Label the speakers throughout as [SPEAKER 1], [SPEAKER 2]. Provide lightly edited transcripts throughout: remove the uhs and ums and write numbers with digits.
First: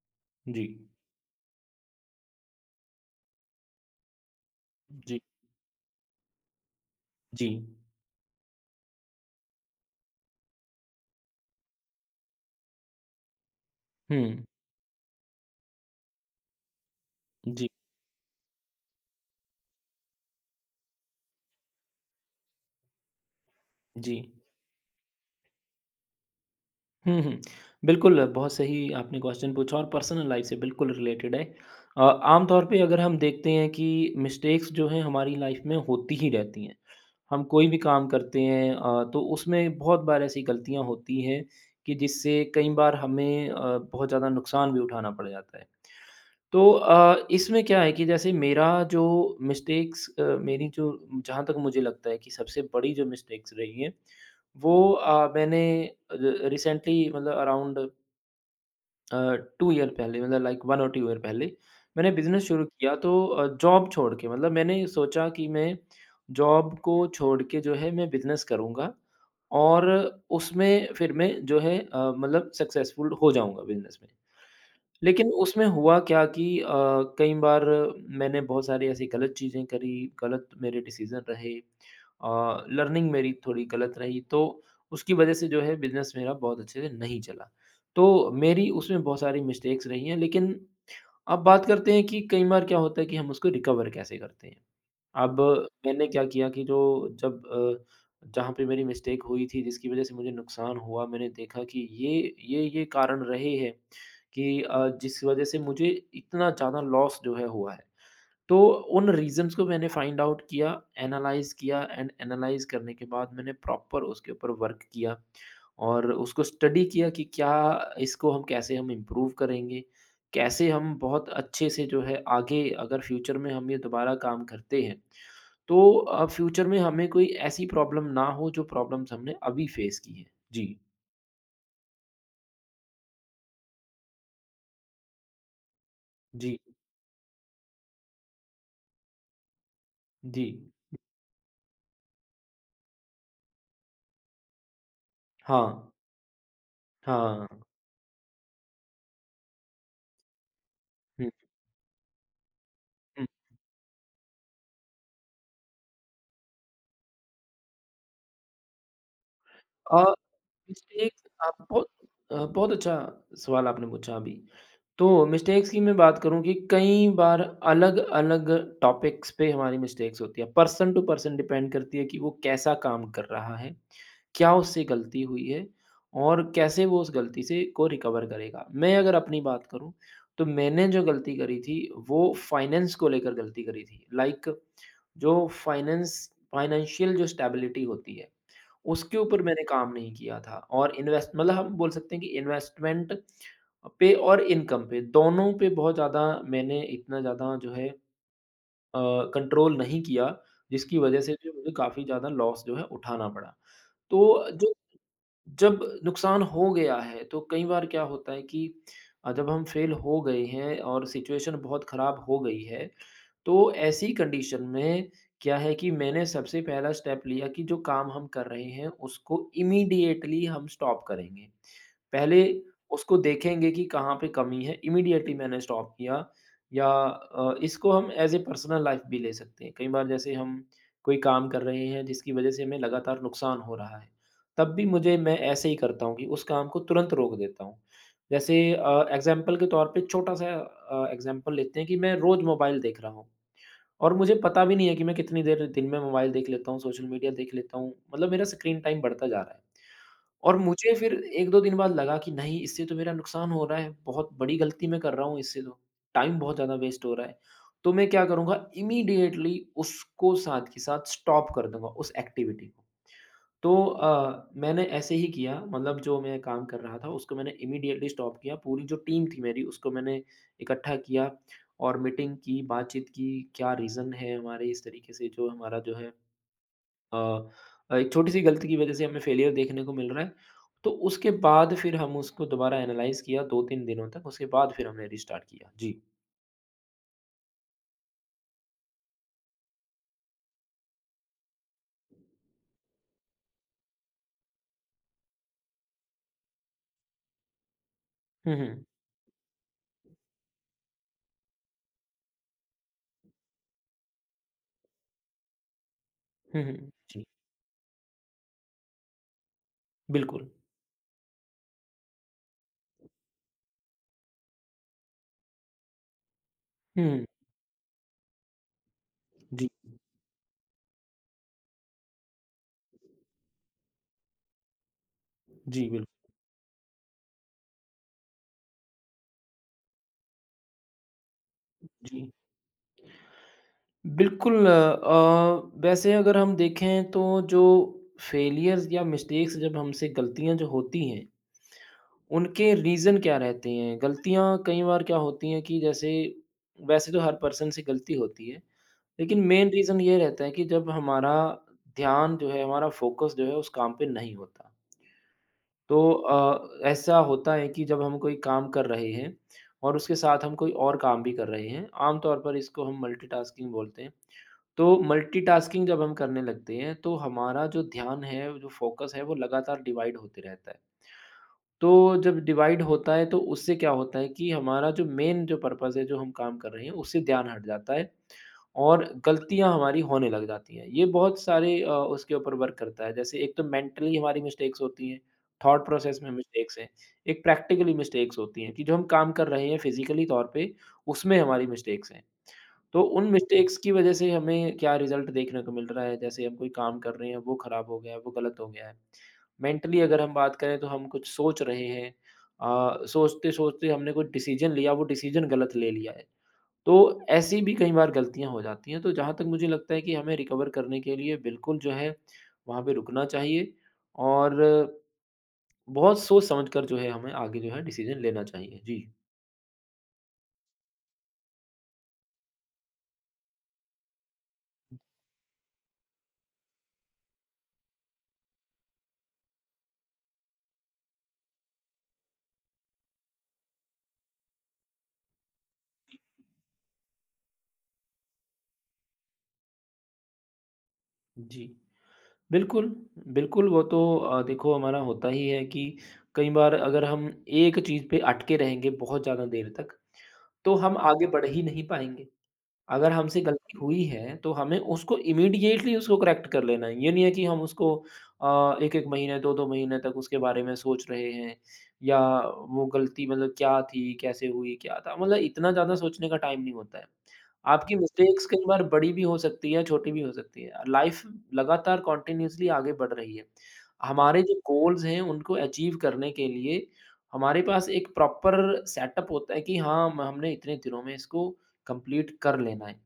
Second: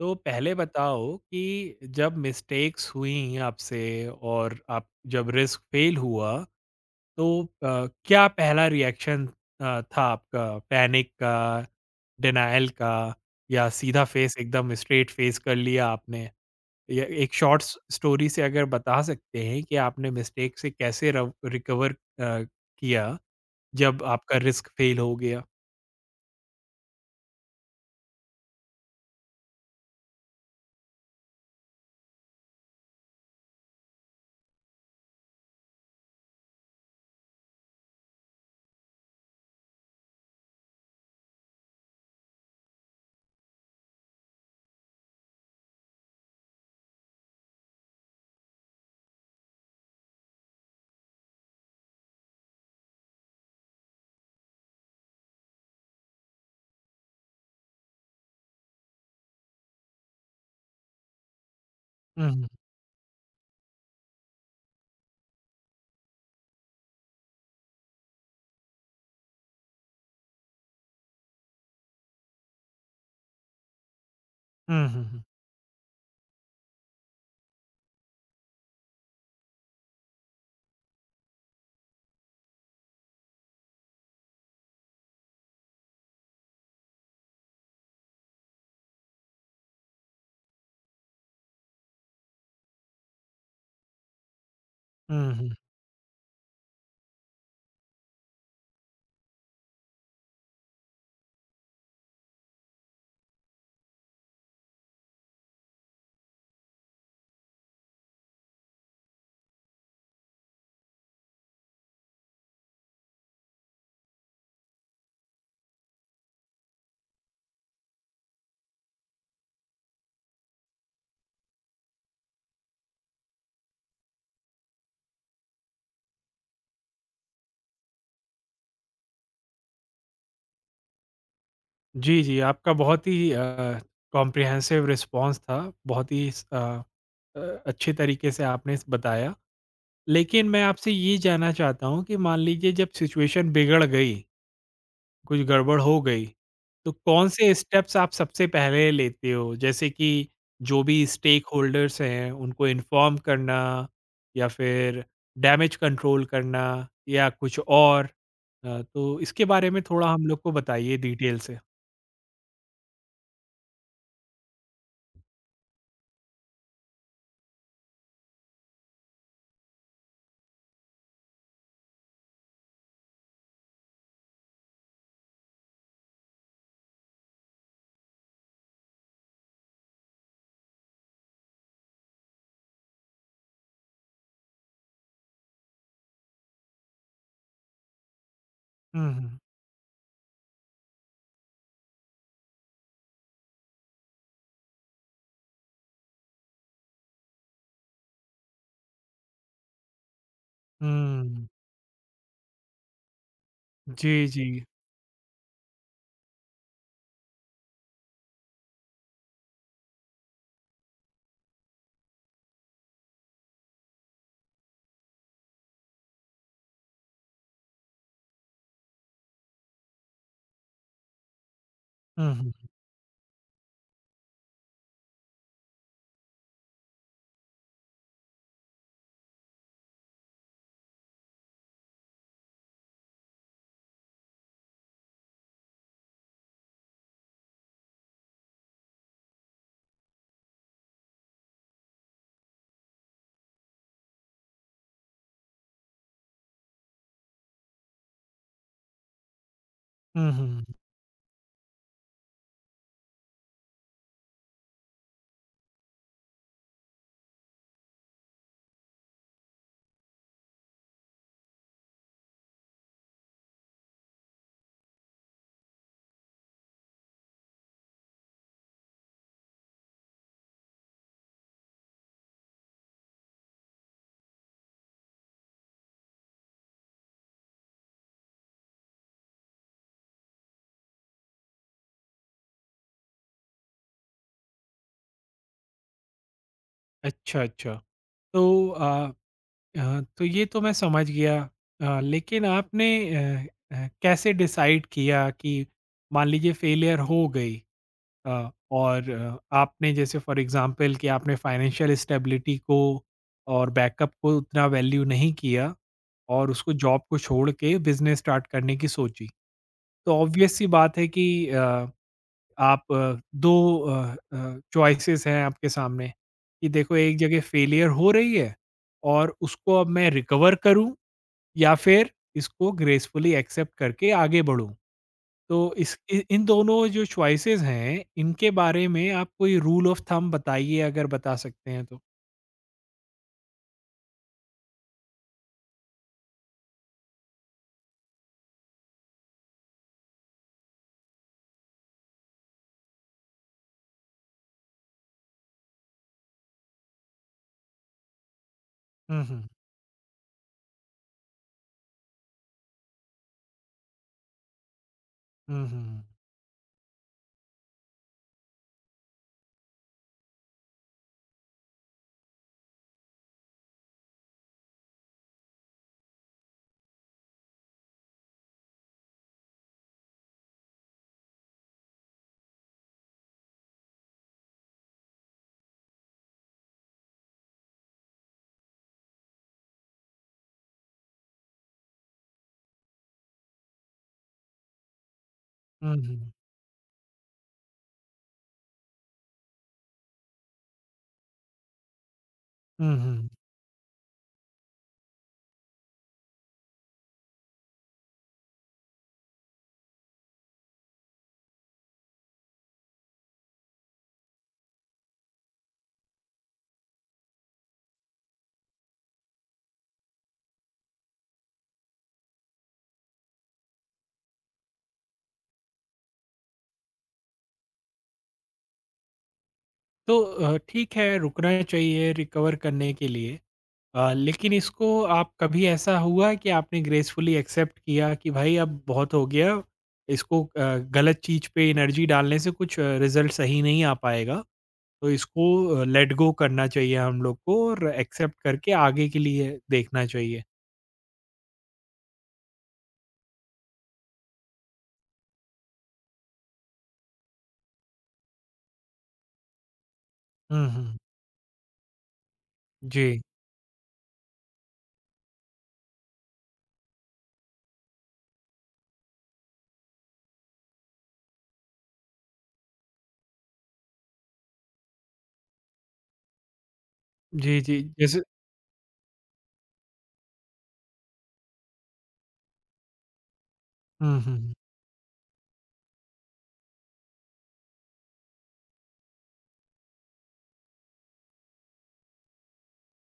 [SPEAKER 1] तो पहले
[SPEAKER 2] जी,
[SPEAKER 1] बताओ कि जब मिस्टेक्स हुई आपसे और आप
[SPEAKER 2] जी,
[SPEAKER 1] जब रिस्क फेल हुआ तो
[SPEAKER 2] जी।
[SPEAKER 1] क्या पहला रिएक्शन था आपका पैनिक का डिनायल का या सीधा फेस
[SPEAKER 2] हुँ,
[SPEAKER 1] एकदम स्ट्रेट फेस कर लिया आपने या एक शॉर्ट
[SPEAKER 2] जी,
[SPEAKER 1] स्टोरी से अगर बता सकते हैं कि आपने मिस्टेक से कैसे रिकवर किया जब
[SPEAKER 2] जी।
[SPEAKER 1] आपका रिस्क फेल हो गया।
[SPEAKER 2] हुँ, हुँ। बिल्कुल, बहुत सही आपने क्वेश्चन पूछा और पर्सनल लाइफ से बिल्कुल रिलेटेड है। आम तौर पे अगर हम देखते हैं कि मिस्टेक्स जो हैं हमारी लाइफ में होती ही रहती हैं। हम कोई भी काम करते हैं तो उसमें बहुत बार ऐसी गलतियाँ होती हैं कि जिससे कई बार हमें बहुत ज़्यादा नुकसान भी उठाना पड़ जाता है। तो इसमें क्या है कि जैसे मेरा जो मिस्टेक्स अ, मेरी जो जहाँ तक मुझे लगता है कि सबसे बड़ी जो मिस्टेक्स रही हैं, वो मैंने र रिसेंटली मतलब अराउंड अ, 2 ईयर पहले मतलब लाइक 1 और 2 ईयर पहले मैंने बिज़नेस
[SPEAKER 1] हम्म
[SPEAKER 2] शुरू किया तो जॉब छोड़ के मतलब मैंने सोचा कि मैं जॉब को छोड़ के जो है मैं बिज़नेस करूँगा और उसमें फिर मैं जो है मतलब सक्सेसफुल हो जाऊँगा बिज़नेस में।
[SPEAKER 1] हम्म हम्म
[SPEAKER 2] लेकिन उसमें हुआ क्या कि कई बार मैंने बहुत सारी ऐसी गलत चीज़ें करी, गलत मेरे डिसीज़न रहे। लर्निंग मेरी थोड़ी गलत रही, तो उसकी वज़ह से जो है बिज़नेस मेरा बहुत अच्छे से नहीं चला। तो मेरी उसमें बहुत सारी मिस्टेक्स रही हैं, लेकिन अब बात करते हैं कि कई बार क्या होता है कि हम उसको रिकवर कैसे करते हैं। अब
[SPEAKER 1] हम्म
[SPEAKER 2] मैंने क्या किया कि जब अ, जहाँ पे मेरी मिस्टेक हुई थी जिसकी वज़ह से मुझे नुकसान हुआ, मैंने देखा कि ये कारण रहे हैं कि जिस वज़ह से मुझे इतना ज़्यादा लॉस जो है हुआ है। तो उन रीज़न्स को मैंने फाइंड आउट किया, एनालाइज़ किया एंड एनालाइज़ करने के बाद मैंने प्रॉपर उसके ऊपर वर्क किया और उसको स्टडी किया कि क्या इसको हम कैसे हम इम्प्रूव करेंगे, कैसे हम बहुत अच्छे से जो है आगे अगर फ्यूचर में हम ये दोबारा काम करते हैं, तो फ्यूचर में हमें कोई ऐसी प्रॉब्लम ना हो जो प्रॉब्लम्स हमने अभी फेस की हैं। जी,
[SPEAKER 1] जी, जी, आपका बहुत ही कॉम्प्रिहेंसिव रिस्पॉन्स था, बहुत ही
[SPEAKER 2] जी,
[SPEAKER 1] अच्छे तरीके से आपने स बताया।
[SPEAKER 2] जी।
[SPEAKER 1] लेकिन मैं आपसे ये जानना चाहता हूँ कि मान लीजिए जब सिचुएशन बिगड़ गई, कुछ गड़बड़
[SPEAKER 2] हाँ,
[SPEAKER 1] हो गई, तो कौन से
[SPEAKER 2] हाँ,
[SPEAKER 1] स्टेप्स आप सबसे पहले लेते हो? जैसे कि जो भी
[SPEAKER 2] हुँ,
[SPEAKER 1] स्टेक होल्डर्स हैं, उनको इन्फॉर्म
[SPEAKER 2] हुँ।
[SPEAKER 1] करना या फिर डैमेज कंट्रोल करना या कुछ और? तो इसके बारे में
[SPEAKER 2] अ
[SPEAKER 1] थोड़ा हम लोग को बताइए
[SPEAKER 2] मिस्टेक्स
[SPEAKER 1] डिटेल
[SPEAKER 2] आप
[SPEAKER 1] से।
[SPEAKER 2] बहुत अ, बहुत अच्छा सवाल आपने पूछा अभी। तो मिस्टेक्स की मैं बात करूँ कि कई बार अलग-अलग टॉपिक्स पे हमारी मिस्टेक्स होती है। पर्सन टू पर्सन डिपेंड करती है कि वो कैसा काम कर रहा है, क्या उससे गलती हुई है और कैसे वो उस गलती से को रिकवर करेगा। मैं अगर अपनी बात करूँ, तो मैंने जो गलती करी थी वो फाइनेंस को लेकर गलती करी थी। लाइक जो फाइनेंस फाइनेंशियल जो स्टेबिलिटी होती है उसके
[SPEAKER 1] हुँ,
[SPEAKER 2] ऊपर मैंने काम नहीं किया था और इन्वेस्ट मतलब हम बोल सकते हैं कि इन्वेस्टमेंट पे और इनकम पे दोनों पे बहुत ज़्यादा मैंने इतना ज़्यादा जो है कंट्रोल नहीं किया जिसकी वजह से
[SPEAKER 1] हुँ।
[SPEAKER 2] जो मुझे काफ़ी ज़्यादा लॉस जो है उठाना पड़ा। तो
[SPEAKER 1] जी, जी।
[SPEAKER 2] जो जब नुकसान हो गया है तो कई बार क्या होता है कि जब हम फेल हो गए हैं और सिचुएशन बहुत ख़राब हो गई है तो ऐसी कंडीशन में क्या है कि मैंने सबसे पहला स्टेप लिया कि जो काम हम कर रहे हैं उसको इमीडिएटली हम स्टॉप करेंगे।
[SPEAKER 1] हुँ,
[SPEAKER 2] पहले
[SPEAKER 1] हुँ।
[SPEAKER 2] उसको देखेंगे कि कहाँ पे कमी है, इमीडिएटली मैंने स्टॉप किया या इसको हम एज़ ए पर्सनल लाइफ़ भी ले सकते हैं। कई बार जैसे हम कोई काम कर रहे हैं जिसकी वज़ह से हमें लगातार नुकसान हो रहा है, तब भी मुझे मैं ऐसे ही करता हूँ कि उस काम को तुरंत रोक देता हूँ। जैसे एग्ज़ाम्पल के तौर पे छोटा-सा एग्ज़ाम्पल लेते हैं कि मैं रोज़ मोबाइल देख रहा हूँ। और मुझे पता भी नहीं है कि मैं कितनी देर दिन में मोबाइल देख लेता हूँ, सोशल मीडिया देख लेता हूँ, मतलब मेरा स्क्रीन टाइम बढ़ता जा रहा है।
[SPEAKER 1] हुँ,
[SPEAKER 2] और
[SPEAKER 1] हुँ।
[SPEAKER 2] मुझे फिर 1-2 दिन बाद लगा कि नहीं इससे तो मेरा नुकसान हो रहा है, बहुत बड़ी गलती मैं कर रहा हूँ इससे तो, टाइम बहुत ज़्यादा वेस्ट हो रहा है। तो मैं क्या करूँगा इमीडिएटली उसको साथ के साथ स्टॉप कर दूँगा उस एक्टिविटी को। तो मैंने ऐसे ही किया मतलब जो मैं काम कर रहा था उसको मैंने इमीडिएटली स्टॉप किया। पूरी जो टीम थी मेरी उसको मैंने इकट्ठा किया और मीटिंग की, बातचीत की, क्या रीज़न है हमारे इस तरीके से जो हमारा जो है अ, एक छोटी-सी गलती की वज़ह से हमें फेलियर देखने को मिल रहा है। तो उसके बाद फिर हम उसको दोबारा एनालाइज़ किया 2-3 दिनों तक, उसके बाद फिर हमने रिस्टार्ट किया। जी।
[SPEAKER 1] अच्छा, अच्छा। तो अ तो ये तो मैं समझ गया। लेकिन आपने अ कैसे डिसाइड किया कि मान लीजिए फेलियर हो गई।
[SPEAKER 2] हुँ, हुँ।
[SPEAKER 1] और आपने जैसे फॉर एग्ज़ाम्पल कि आपने फाइनेंशियल स्टेबिलिटी को और बैकअप को उतना वैल्यू नहीं किया और
[SPEAKER 2] हुँ,
[SPEAKER 1] उसको
[SPEAKER 2] हुँ।
[SPEAKER 1] जॉब को
[SPEAKER 2] जी,
[SPEAKER 1] छोड़ के बिज़नेस स्टार्ट करने की सोची। तो
[SPEAKER 2] बिल्कुल।
[SPEAKER 1] ऑब्वियस सी बात है कि अ आप 2 चॉइसेस हैं आपके सामने कि देखो
[SPEAKER 2] हुँ,
[SPEAKER 1] एक
[SPEAKER 2] हुँ।
[SPEAKER 1] जगह फेलियर हो रही है और
[SPEAKER 2] जी,
[SPEAKER 1] उसको अब मैं रिकवर करूँ या फिर इसको ग्रेसफुली एक्सेप्ट करके आगे बढ़ूँ। तो
[SPEAKER 2] जी,
[SPEAKER 1] इस
[SPEAKER 2] बिल्कुल।
[SPEAKER 1] इ इन दोनों जो चॉइसेस हैं, इनके बारे में आप कोई रूल ऑफ थंब बताइए अगर बता सकते हैं तो?
[SPEAKER 2] जी। बिल्कुल वैसे अगर हम देखें तो जो फेलियर्स या मिस्टेक्स जब हमसे गलतियां जो होती हैं उनके रीज़न क्या रहते हैं गलतियां कई बार क्या होती हैं कि जैसे वैसे तो हर पर्सन से गलती होती है
[SPEAKER 1] हुँ,
[SPEAKER 2] लेकिन
[SPEAKER 1] हुँ।
[SPEAKER 2] मेन रीज़न ये रहता है कि जब हमारा ध्यान जो है हमारा फोकस जो है उस काम पे नहीं होता
[SPEAKER 1] हुँ,
[SPEAKER 2] तो
[SPEAKER 1] हुँ।
[SPEAKER 2] ऐसा होता है कि जब हम कोई काम कर रहे हैं और उसके साथ हम कोई और काम भी कर रहे हैं आमतौर पर इसको हम मल्टीटास्किंग बोलते हैं तो मल्टीटास्किंग जब हम करने लगते हैं तो हमारा जो ध्यान है, जो फ़ोकस है वो लगातार डिवाइड होते रहता है। तो जब डिवाइड होता है तो उससे क्या होता है कि हमारा जो मेन जो पर्पज़ है, जो हम काम कर रहे हैं उससे ध्यान हट जाता है और गलतियाँ हमारी होने लग जाती हैं। ये बहुत सारे उसके ऊपर वर्क करता है। जैसे एक तो मेंटली हमारी मिस्टेक्स होती हैं, थॉट
[SPEAKER 1] हुँ,
[SPEAKER 2] प्रोसेस में
[SPEAKER 1] हुँ।
[SPEAKER 2] मिस्टेक्स हैं। एक प्रैक्टिकली मिस्टेक्स होती हैं कि जो हम काम कर रहे हैं फिज़िकली तौर पे उसमें हमारी मिस्टेक्स हैं।
[SPEAKER 1] हुँ,
[SPEAKER 2] तो उन
[SPEAKER 1] हुँ।
[SPEAKER 2] मिस्टेक्स की वजह से हमें क्या रिज़ल्ट देखने को मिल रहा है, जैसे हम कोई काम कर रहे हैं, वो ख़राब हो गया है, वो गलत हो गया है। मेंटली अगर हम बात करें तो हम कुछ सोच रहे हैं सोचते-सोचते हमने कोई डिसीजन लिया, वो डिसीजन गलत ले लिया है। तो ऐसी भी कई बार गलतियाँ हो जाती हैं, तो जहाँ तक मुझे लगता है कि हमें रिकवर करने के लिए बिल्कुल जो है, वहाँ पे रुकना चाहिए और बहुत सोच समझ कर जो है हमें आगे जो है डिसीजन लेना चाहिए। जी।
[SPEAKER 1] ठीक है रुकना चाहिए रिकवर करने के लिए। लेकिन इसको आप कभी ऐसा हुआ कि आपने ग्रेसफुली एक्सेप्ट किया कि भाई अब बहुत हो गया, इसको गलत चीज़ पे एनर्जी डालने से कुछ रिज़ल्ट सही नहीं आ पाएगा, तो इसको लेट गो करना चाहिए हम लोग को और एक्सेप्ट करके आगे के लिए देखना चाहिए।
[SPEAKER 2] जी। बिल्कुल, बिल्कुल वो तो देखो हमारा होता ही है कि कई बार अगर हम एक चीज़ पे अटके रहेंगे बहुत ज़्यादा देर तक,
[SPEAKER 1] हुँ,
[SPEAKER 2] तो
[SPEAKER 1] हुँ।
[SPEAKER 2] हम आगे बढ़ ही नहीं पाएँगे। अगर
[SPEAKER 1] जी।
[SPEAKER 2] हमसे गलती हुई है, तो हमें उसको इमीडिएटली उसको करेक्ट कर लेना है। ये नहीं है कि हम उसको अ, 1-1 महीने, 2-2 महीने तक उसके बारे में सोच रहे हैं या वो गलती मतलब क्या थी, कैसे हुई, क्या था? मतलब इतना ज़्यादा सोचने का टाइम नहीं होता है।
[SPEAKER 1] जी, जी,
[SPEAKER 2] आपकी
[SPEAKER 1] जैसे
[SPEAKER 2] मिस्टेक्स कई बार बड़ी भी हो सकती है, छोटी भी हो सकती है। लाइफ़ लगातार कंटीन्यूअसली आगे बढ़ रही है।
[SPEAKER 1] हुँ,
[SPEAKER 2] हमारे
[SPEAKER 1] हुँ,
[SPEAKER 2] जो गोल्स हैं, उनको अचीव करने के लिए हमारे पास एक प्रॉपर सेटअप होता है कि हाँ, म हमने इतने दिनों में इसको कंप्लीट कर लेना है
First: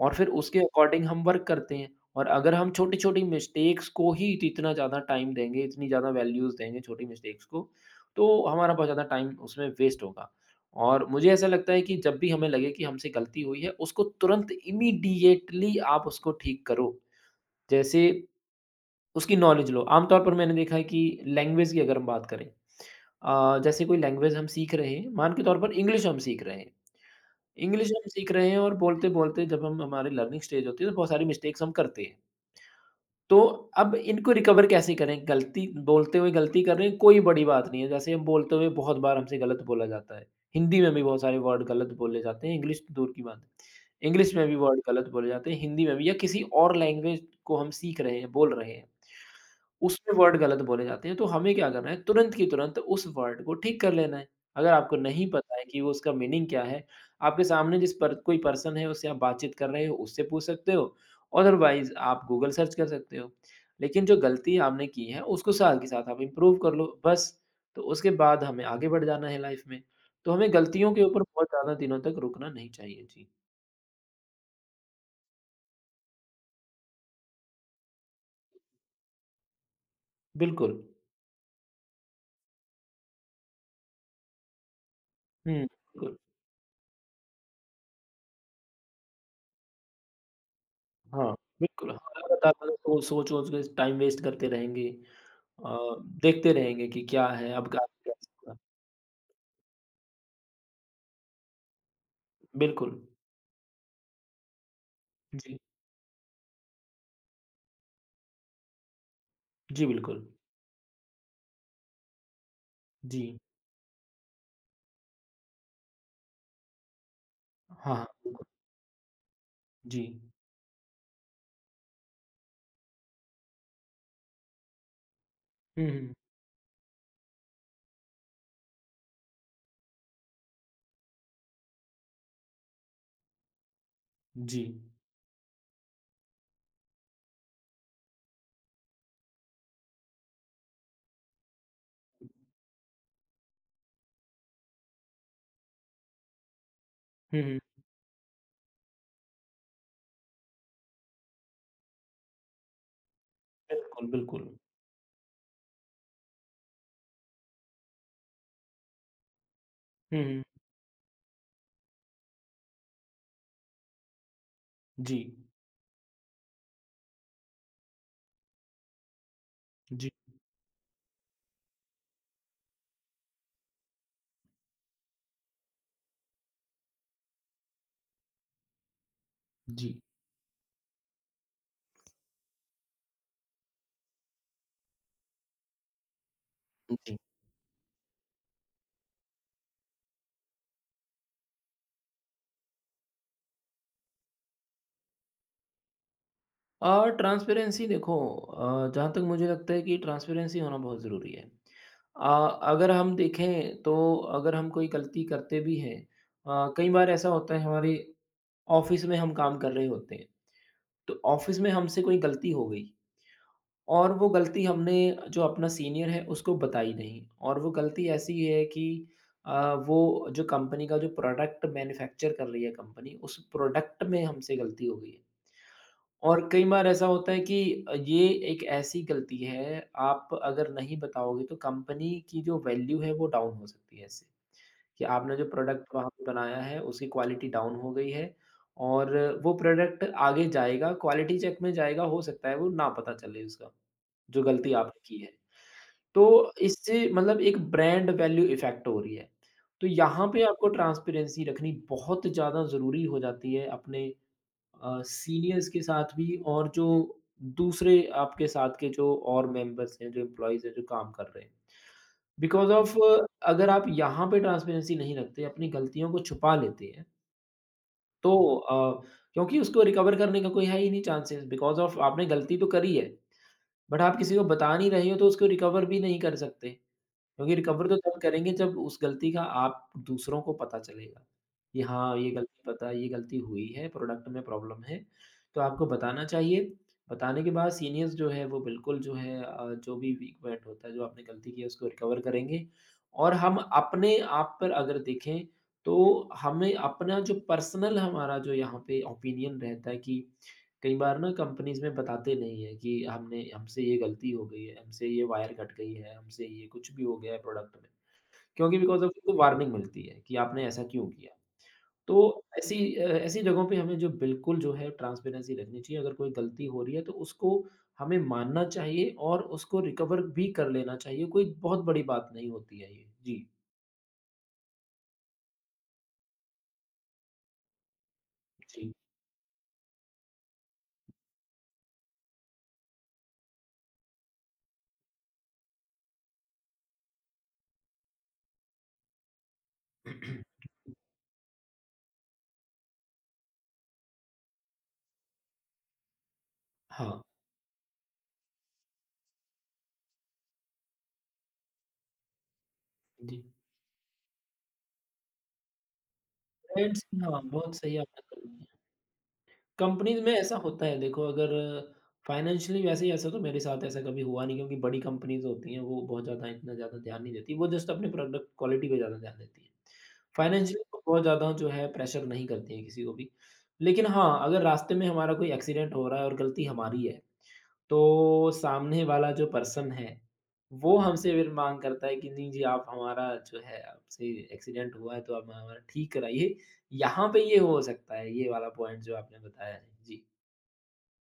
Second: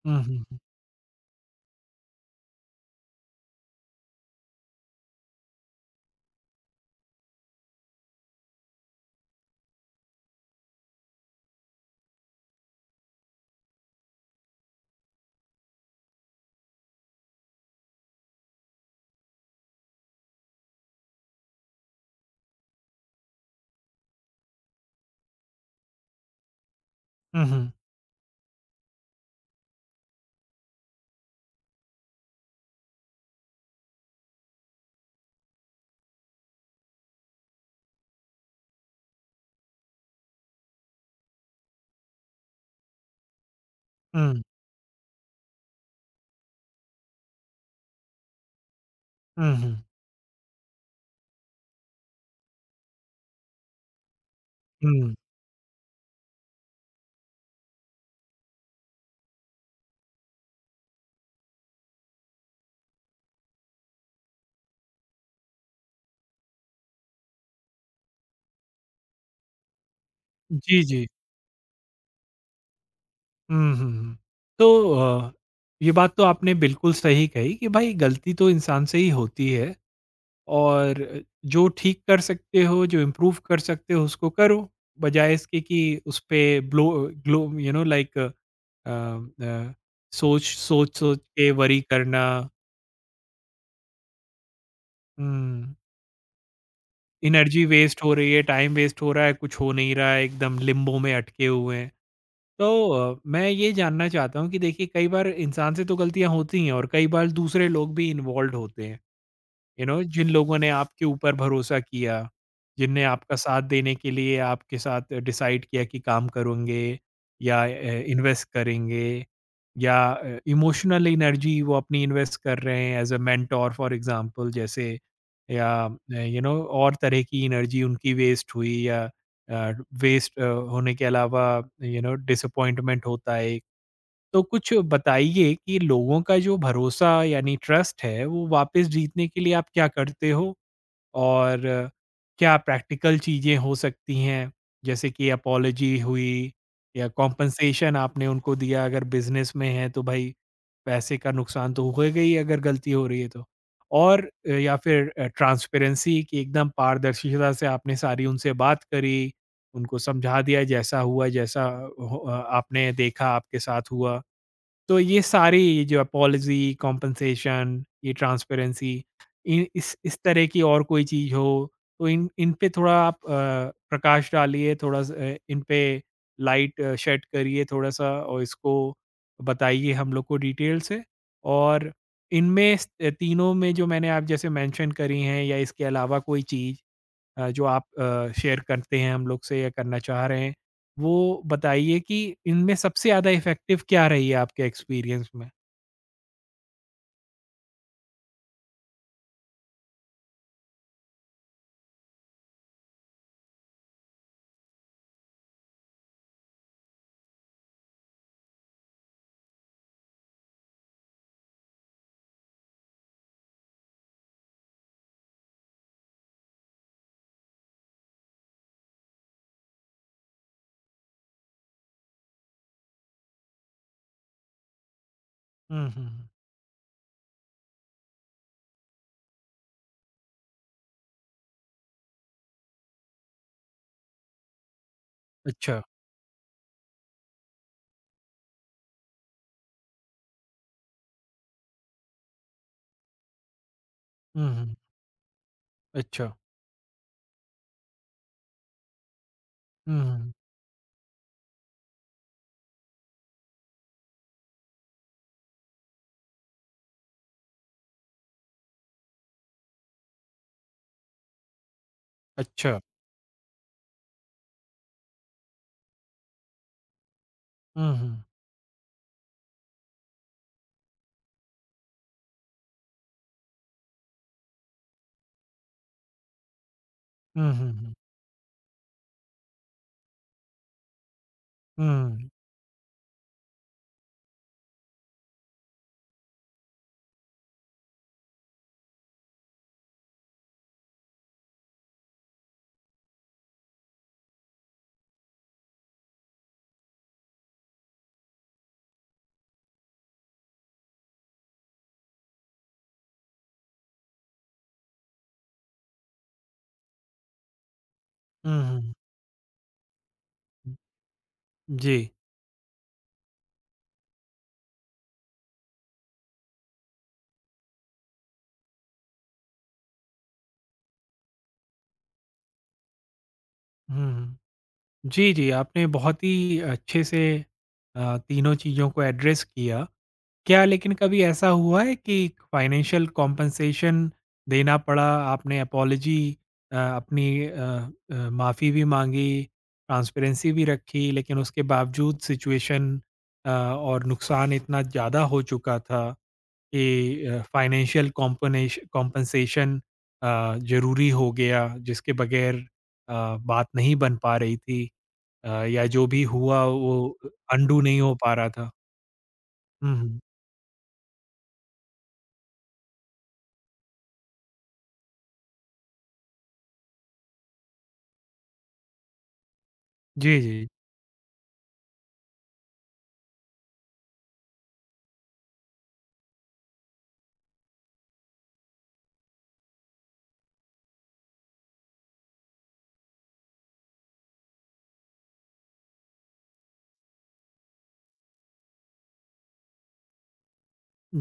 [SPEAKER 2] और
[SPEAKER 1] हुँ,
[SPEAKER 2] फिर
[SPEAKER 1] हुँ,
[SPEAKER 2] उसके अकॉर्डिंग हम वर्क करते हैं और अगर हम छोटी-छोटी मिस्टेक्स को ही इतना ज़्यादा टाइम देंगे, इतनी ज़्यादा वैल्यूज़ देंगे छोटी मिस्टेक्स को, तो हमारा बहुत ज़्यादा टाइम उसमें वेस्ट होगा। और मुझे ऐसा लगता है कि जब भी हमें लगे कि हमसे गलती हुई है, उसको तुरंत इमीडिएटली आप उसको ठीक करो। जैसे उसकी नॉलेज लो, आमतौर पर मैंने देखा है कि लैंग्वेज की अगर हम बात करें जैसे कोई लैंग्वेज हम सीख रहे हैं, मान के तौर पर इंग्लिश हम सीख रहे हैं।
[SPEAKER 1] हुँ, हुँ,
[SPEAKER 2] इंग्लिश हम सीख रहे हैं और बोलते-बोलते जब हम हमारी लर्निंग स्टेज होती है तो बहुत सारी मिस्टेक्स हम करते हैं। तो अब इनको रिकवर कैसे करें? गलती बोलते हुए गलती कर रहे हैं कोई बड़ी बात नहीं है। जैसे हम बोलते हुए बहुत बार हमसे गलत बोला जाता है। हिंदी में भी बहुत सारे वर्ड गलत बोले जाते हैं, इंग्लिश तो दूर की बात है। इंग्लिश
[SPEAKER 1] हुँ,
[SPEAKER 2] में भी वर्ड गलत बोले जाते हैं, हिंदी में भी या किसी और लैंग्वेज को हम सीख रहे हैं, बोल रहे हैं।
[SPEAKER 1] हुँ, हुँ, हुँ,
[SPEAKER 2] उसमें वर्ड गलत बोले जाते हैं, तो हमें क्या करना है, तुरंत की तुरंत उस वर्ड को ठीक कर लेना है। अगर आपको
[SPEAKER 1] हुँ,
[SPEAKER 2] नहीं पता है कि वो उसका मीनिंग क्या है, आपके सामने जिस पर कोई पर्सन है, उससे आप बातचीत कर रहे हो, उससे पूछ सकते हो, अदरवाइज़ आप गूगल सर्च कर सकते हो। लेकिन जो गलती आपने की है, उसको साथ के साथ आप इम्प्रूव कर लो, बस। तो उसके बाद हमें आगे बढ़ जाना है लाइफ़ में। तो हमें
[SPEAKER 1] जी,
[SPEAKER 2] गलतियों के
[SPEAKER 1] जी।
[SPEAKER 2] ऊपर बहुत ज़्यादा दिनों तक रुकना नहीं चाहिए। जी,
[SPEAKER 1] हुँ, हुँ, हुँ। तो अ, ये बात तो आपने बिल्कुल सही कही कि भाई गलती तो इंसान से ही होती है
[SPEAKER 2] बिल्कुल।
[SPEAKER 1] और जो ठीक कर सकते हो, जो इम्प्रूव कर सकते हो उसको करो, बजाय इसके कि
[SPEAKER 2] बिल्कुल।
[SPEAKER 1] उसपे blow glow you know like uh, सोच-सोच
[SPEAKER 2] हाँ,
[SPEAKER 1] के वरी
[SPEAKER 2] बिल्कुल। हाँ,
[SPEAKER 1] करना।
[SPEAKER 2] लगातार मतलब सोच-वोच के टाइम वेस्ट करते रहेंगे।
[SPEAKER 1] हुँ,
[SPEAKER 2] अ, देखते रहेंगे कि क्या है,
[SPEAKER 1] एनर्जी
[SPEAKER 2] अब
[SPEAKER 1] वेस्ट
[SPEAKER 2] आगे
[SPEAKER 1] हो
[SPEAKER 2] क्या
[SPEAKER 1] रही है,
[SPEAKER 2] होगा।
[SPEAKER 1] टाइम वेस्ट हो रहा है, कुछ हो नहीं रहा है, एकदम लिम्बो में अटके हुए हैं।
[SPEAKER 2] बिल्कुल।
[SPEAKER 1] मैं ये जानना चाहता हूँ कि देखिए कई बार
[SPEAKER 2] जी,
[SPEAKER 1] इंसान से तो गलतियाँ होती हैं और कई बार दूसरे लोग भी इन्वॉल्व होते हैं। यू
[SPEAKER 2] जी
[SPEAKER 1] नो
[SPEAKER 2] बिल्कुल।
[SPEAKER 1] जिन लोगों ने आपके ऊपर भरोसा किया, जिनने
[SPEAKER 2] जी।
[SPEAKER 1] आपका साथ देने के लिए आपके साथ डिसाइड किया कि काम करेंगे या
[SPEAKER 2] हाँ, हाँ, बिल्कुल।
[SPEAKER 1] इन्वेस्ट करेंगे या
[SPEAKER 2] जी।
[SPEAKER 1] इमोशनल एनर्जी वो अपनी इन्वेस्ट कर रहे हैं as a mentor for example जैसे या
[SPEAKER 2] हुँ, हुँ।
[SPEAKER 1] यू नो और तरह की एनर्जी उनकी वेस्ट हुई या वेस्ट होने के अलावा यू नो डिसअपॉइंटमेंट होता है तो
[SPEAKER 2] जी।
[SPEAKER 1] कुछ बताइए कि लोगों का जो भरोसा यानी ट्रस्ट है वो वापस जीतने के लिए आप क्या करते हो और क्या प्रैक्टिकल चीजें हो सकती हैं जैसे कि अपॉलजी हुई या
[SPEAKER 2] हुँ, हुँ।
[SPEAKER 1] कॉम्पनसेशन आपने उनको दिया अगर बिजनेस में है तो भाई पैसे का नुकसान तो हो गई अगर गलती हो रही है तो।
[SPEAKER 2] बिल्कुल,
[SPEAKER 1] और
[SPEAKER 2] बिल्कुल।
[SPEAKER 1] या फिर ट्रांसपेरेंसी की एकदम पारदर्शिता से आपने सारी उनसे बात करी उनको
[SPEAKER 2] हुँ,
[SPEAKER 1] समझा
[SPEAKER 2] हुँ।
[SPEAKER 1] दिया जैसा हुआ जैसा आपने देखा आपके साथ हुआ तो
[SPEAKER 2] जी,
[SPEAKER 1] ये सारी ये जो अपॉलजी, कॉम्पेंसेशन, ये ट्रांसपेरेंसी इ
[SPEAKER 2] जी,
[SPEAKER 1] इस तरह की और कोई चीज़ हो तो इन इन पे थोड़ा आप प्रकाश डालिए, थोड़ा इन पे लाइट शेड करिए थोड़ा-सा और इसको बताइए
[SPEAKER 2] जी,
[SPEAKER 1] हम लोग को डिटेल से। और इनमें तीनों में जो मैंने आप जैसे मेंशन करी हैं या इसके अलावा कोई चीज़
[SPEAKER 2] जी।
[SPEAKER 1] जो आप शेयर करते हैं हम लोग से या करना चाह रहे हैं, वो बताइए कि इनमें सबसे ज़्यादा इफ़ेक्टिव क्या रही है आपके एक्सपीरियंस में?
[SPEAKER 2] और ट्रांसपेरेंसी देखो, जहाँ तक मुझे लगता है कि ट्रांसपेरेंसी होना बहुत ज़रूरी है। अगर हम देखें तो अगर हम कोई गलती करते भी हैं, कई बार ऐसा होता है हमारे ऑफ़िस में हम काम कर रहे होते हैं, तो ऑफ़िस में हमसे कोई गलती हो गई। और वो गलती हमने जो अपना सीनियर है उसको बताई नहीं, और वो गलती ऐसी है कि वो जो कंपनी का जो प्रोडक्ट मैन्युफैक्चर कर रही है कंपनी उस प्रोडक्ट में हमसे गलती हो गई है।
[SPEAKER 1] हुँ, हुँ, हुँ।
[SPEAKER 2] और कई बार ऐसा होता है कि ये एक ऐसी गलती है, आप अगर नहीं बताओगे तो कंपनी की जो वैल्यू है वो डाउन हो सकती है इससे, कि आपने जो
[SPEAKER 1] अच्छा।
[SPEAKER 2] प्रोडक्ट वहाँ पे बनाया है उसकी क्वालिटी डाउन हो गई है। और वो प्रोडक्ट आगे जाएगा क्वालिटी चेक में जाएगा, हो सकता है वो ना पता चले उसका जो
[SPEAKER 1] हुँ,
[SPEAKER 2] गलती
[SPEAKER 1] हुँ।
[SPEAKER 2] आपने की है। तो
[SPEAKER 1] अच्छा।
[SPEAKER 2] इससे मतलब एक ब्रांड वैल्यू इफ़ेक्ट हो रही है। तो
[SPEAKER 1] हुँ,
[SPEAKER 2] यहाँ
[SPEAKER 1] हुँ।
[SPEAKER 2] पे आपको ट्रांसपेरेंसी रखनी बहुत ज़्यादा ज़रूरी हो जाती है अपने सीनियर्स के साथ भी, और जो दूसरे आपके साथ के जो और मेंबर्स हैं, जो एम्प्लॉइज़ हैं, जो काम कर रहे हैं। बिकॉज़
[SPEAKER 1] अच्छा।
[SPEAKER 2] ऑफ अगर आप यहाँ पे ट्रांसपेरेंसी नहीं रखते, अपनी गलतियों को छुपा लेते हैं,
[SPEAKER 1] हुँ, हुँ।
[SPEAKER 2] तो क्योंकि उसको रिकवर करने का कोई है ही नहीं चांसेस, बिकॉज़ ऑफ आपने गलती तो करी है। बट आप किसी को बता नहीं रहे हो तो उसको रिकवर भी नहीं कर सकते,
[SPEAKER 1] हुँ,
[SPEAKER 2] क्योंकि
[SPEAKER 1] हुँ,
[SPEAKER 2] रिकवर
[SPEAKER 1] हुँ।
[SPEAKER 2] तो तब करेंगे जब उस गलती का आप दूसरों को पता चलेगा, कि हाँ,
[SPEAKER 1] हुँ,
[SPEAKER 2] ये गलती पता ये गलती हुई है, प्रोडक्ट में प्रॉब्लम है। तो आपको बताना चाहिए, बताने के बाद सीनियर्स जो है वो बिल्कुल जो है जो भी वीक पॉइंट होता है, जो आपने गलती की है उसको रिकवर करेंगे। और हम अपने आप पर अगर देखें, तो हमें अपना जो पर्सनल हमारा जो यहाँ पे ओपिनियन रहता है कि कई बार ना कंपनीज़ में बताते नहीं हैं कि हमने हमसे ये गलती हो गई है, हमसे ये वायर कट गई है, हमसे ये कुछ भी हो गया है प्रोडक्ट में।
[SPEAKER 1] हुँ,
[SPEAKER 2] क्योंकि
[SPEAKER 1] हुँ,
[SPEAKER 2] बिकॉज़ ऑफ उनको वार्निंग मिलती है कि आपने
[SPEAKER 1] हुँ।
[SPEAKER 2] ऐसा क्यों किया।
[SPEAKER 1] जी।
[SPEAKER 2] तो ऐसी ऐसी जगहों पे हमें जो बिल्कुल जो है ट्रांसपेरेंसी रखनी चाहिए। अगर कोई गलती हो रही है तो उसको हमें मानना चाहिए और उसको रिकवर भी कर लेना चाहिए। कोई बहुत बड़ी बात नहीं होती है ये। जी,
[SPEAKER 1] हुँ, हुँ। जी, जी, आपने बहुत ही अच्छे से तीनों चीज़ों
[SPEAKER 2] जी।
[SPEAKER 1] को एड्रेस किया। क्या लेकिन कभी ऐसा हुआ है कि फाइनेंशियल कॉम्पेंसेशन देना पड़ा, आपने अपॉलजी अ, अपनी अ माफ़ी भी माँगी, ट्रांसपेरेंसी भी रखी, लेकिन उसके बावजूद सिचुएशन और नुकसान इतना ज़्यादा हो चुका था
[SPEAKER 2] हाँ,
[SPEAKER 1] कि फाइनेंशियल कॉम्पनेश कॉम्पेंसेशन ज़रूरी हो गया, जिसके बगैर अ,
[SPEAKER 2] जी।
[SPEAKER 1] बात नहीं बन पा रही थी। या जो भी हुआ वो
[SPEAKER 2] फ्रेंड्स
[SPEAKER 1] अ,
[SPEAKER 2] हाँ, बहुत
[SPEAKER 1] अनडू
[SPEAKER 2] सही
[SPEAKER 1] नहीं हो
[SPEAKER 2] आपने
[SPEAKER 1] पा रहा
[SPEAKER 2] कहा।
[SPEAKER 1] था। हुँ, हुँ।
[SPEAKER 2] कंपनीज़ में ऐसा होता है देखो, अगर फाइनेंशियली वैसे ही ऐसा तो मेरे साथ ऐसा कभी हुआ नहीं, क्योंकि बड़ी कंपनीज़ होती हैं वो बहुत ज़्यादा इतना ज़्यादा ध्यान नहीं देती। वो जस्ट अपने प्रोडक्ट क्वालिटी पे ज़्यादा ध्यान देती हैं।
[SPEAKER 1] जी, जी।
[SPEAKER 2] फाइनेंशियली तो बहुत ज़्यादा जो है प्रेशर नहीं करती हैं किसी को भी। लेकिन हाँ, अगर रास्ते में हमारा कोई एक्सीडेंट हो रहा है और गलती हमारी है, तो सामने वाला जो पर्सन है, वो हमसे फिर माँग करता है कि नहीं जी आप हमारा जो है आपसे एक्सीडेंट हुआ है तो आप हमारा ठीक कराइए। यहाँ पे ये हो सकता है, ये वाला पॉइंट जो आपने बताया है। जी।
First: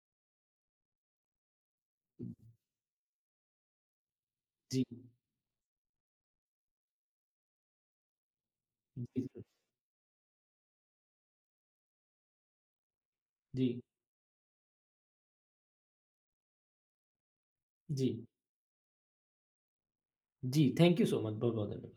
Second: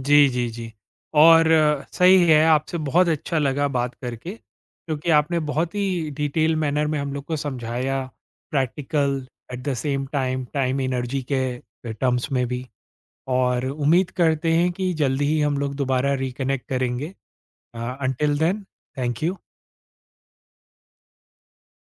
[SPEAKER 1] जी, जी, जी। और सही है, आपसे बहुत अच्छा लगा बात करके,
[SPEAKER 2] जी।
[SPEAKER 1] क्योंकि आपने बहुत ही डिटेल मैनर में हम लोग को समझाया,
[SPEAKER 2] जी,
[SPEAKER 1] प्रैक्टिकल
[SPEAKER 2] जी।
[SPEAKER 1] At the same time, time energy के टर्म्स में भी। और
[SPEAKER 2] जी।
[SPEAKER 1] उम्मीद करते हैं कि जल्दी ही हम लोग दोबारा रिकनेक्ट करेंगे। अ,
[SPEAKER 2] जी।
[SPEAKER 1] Until then, thank you.
[SPEAKER 2] जी, थैंक यू सो मच। बहुत-बहुत धन्यवाद।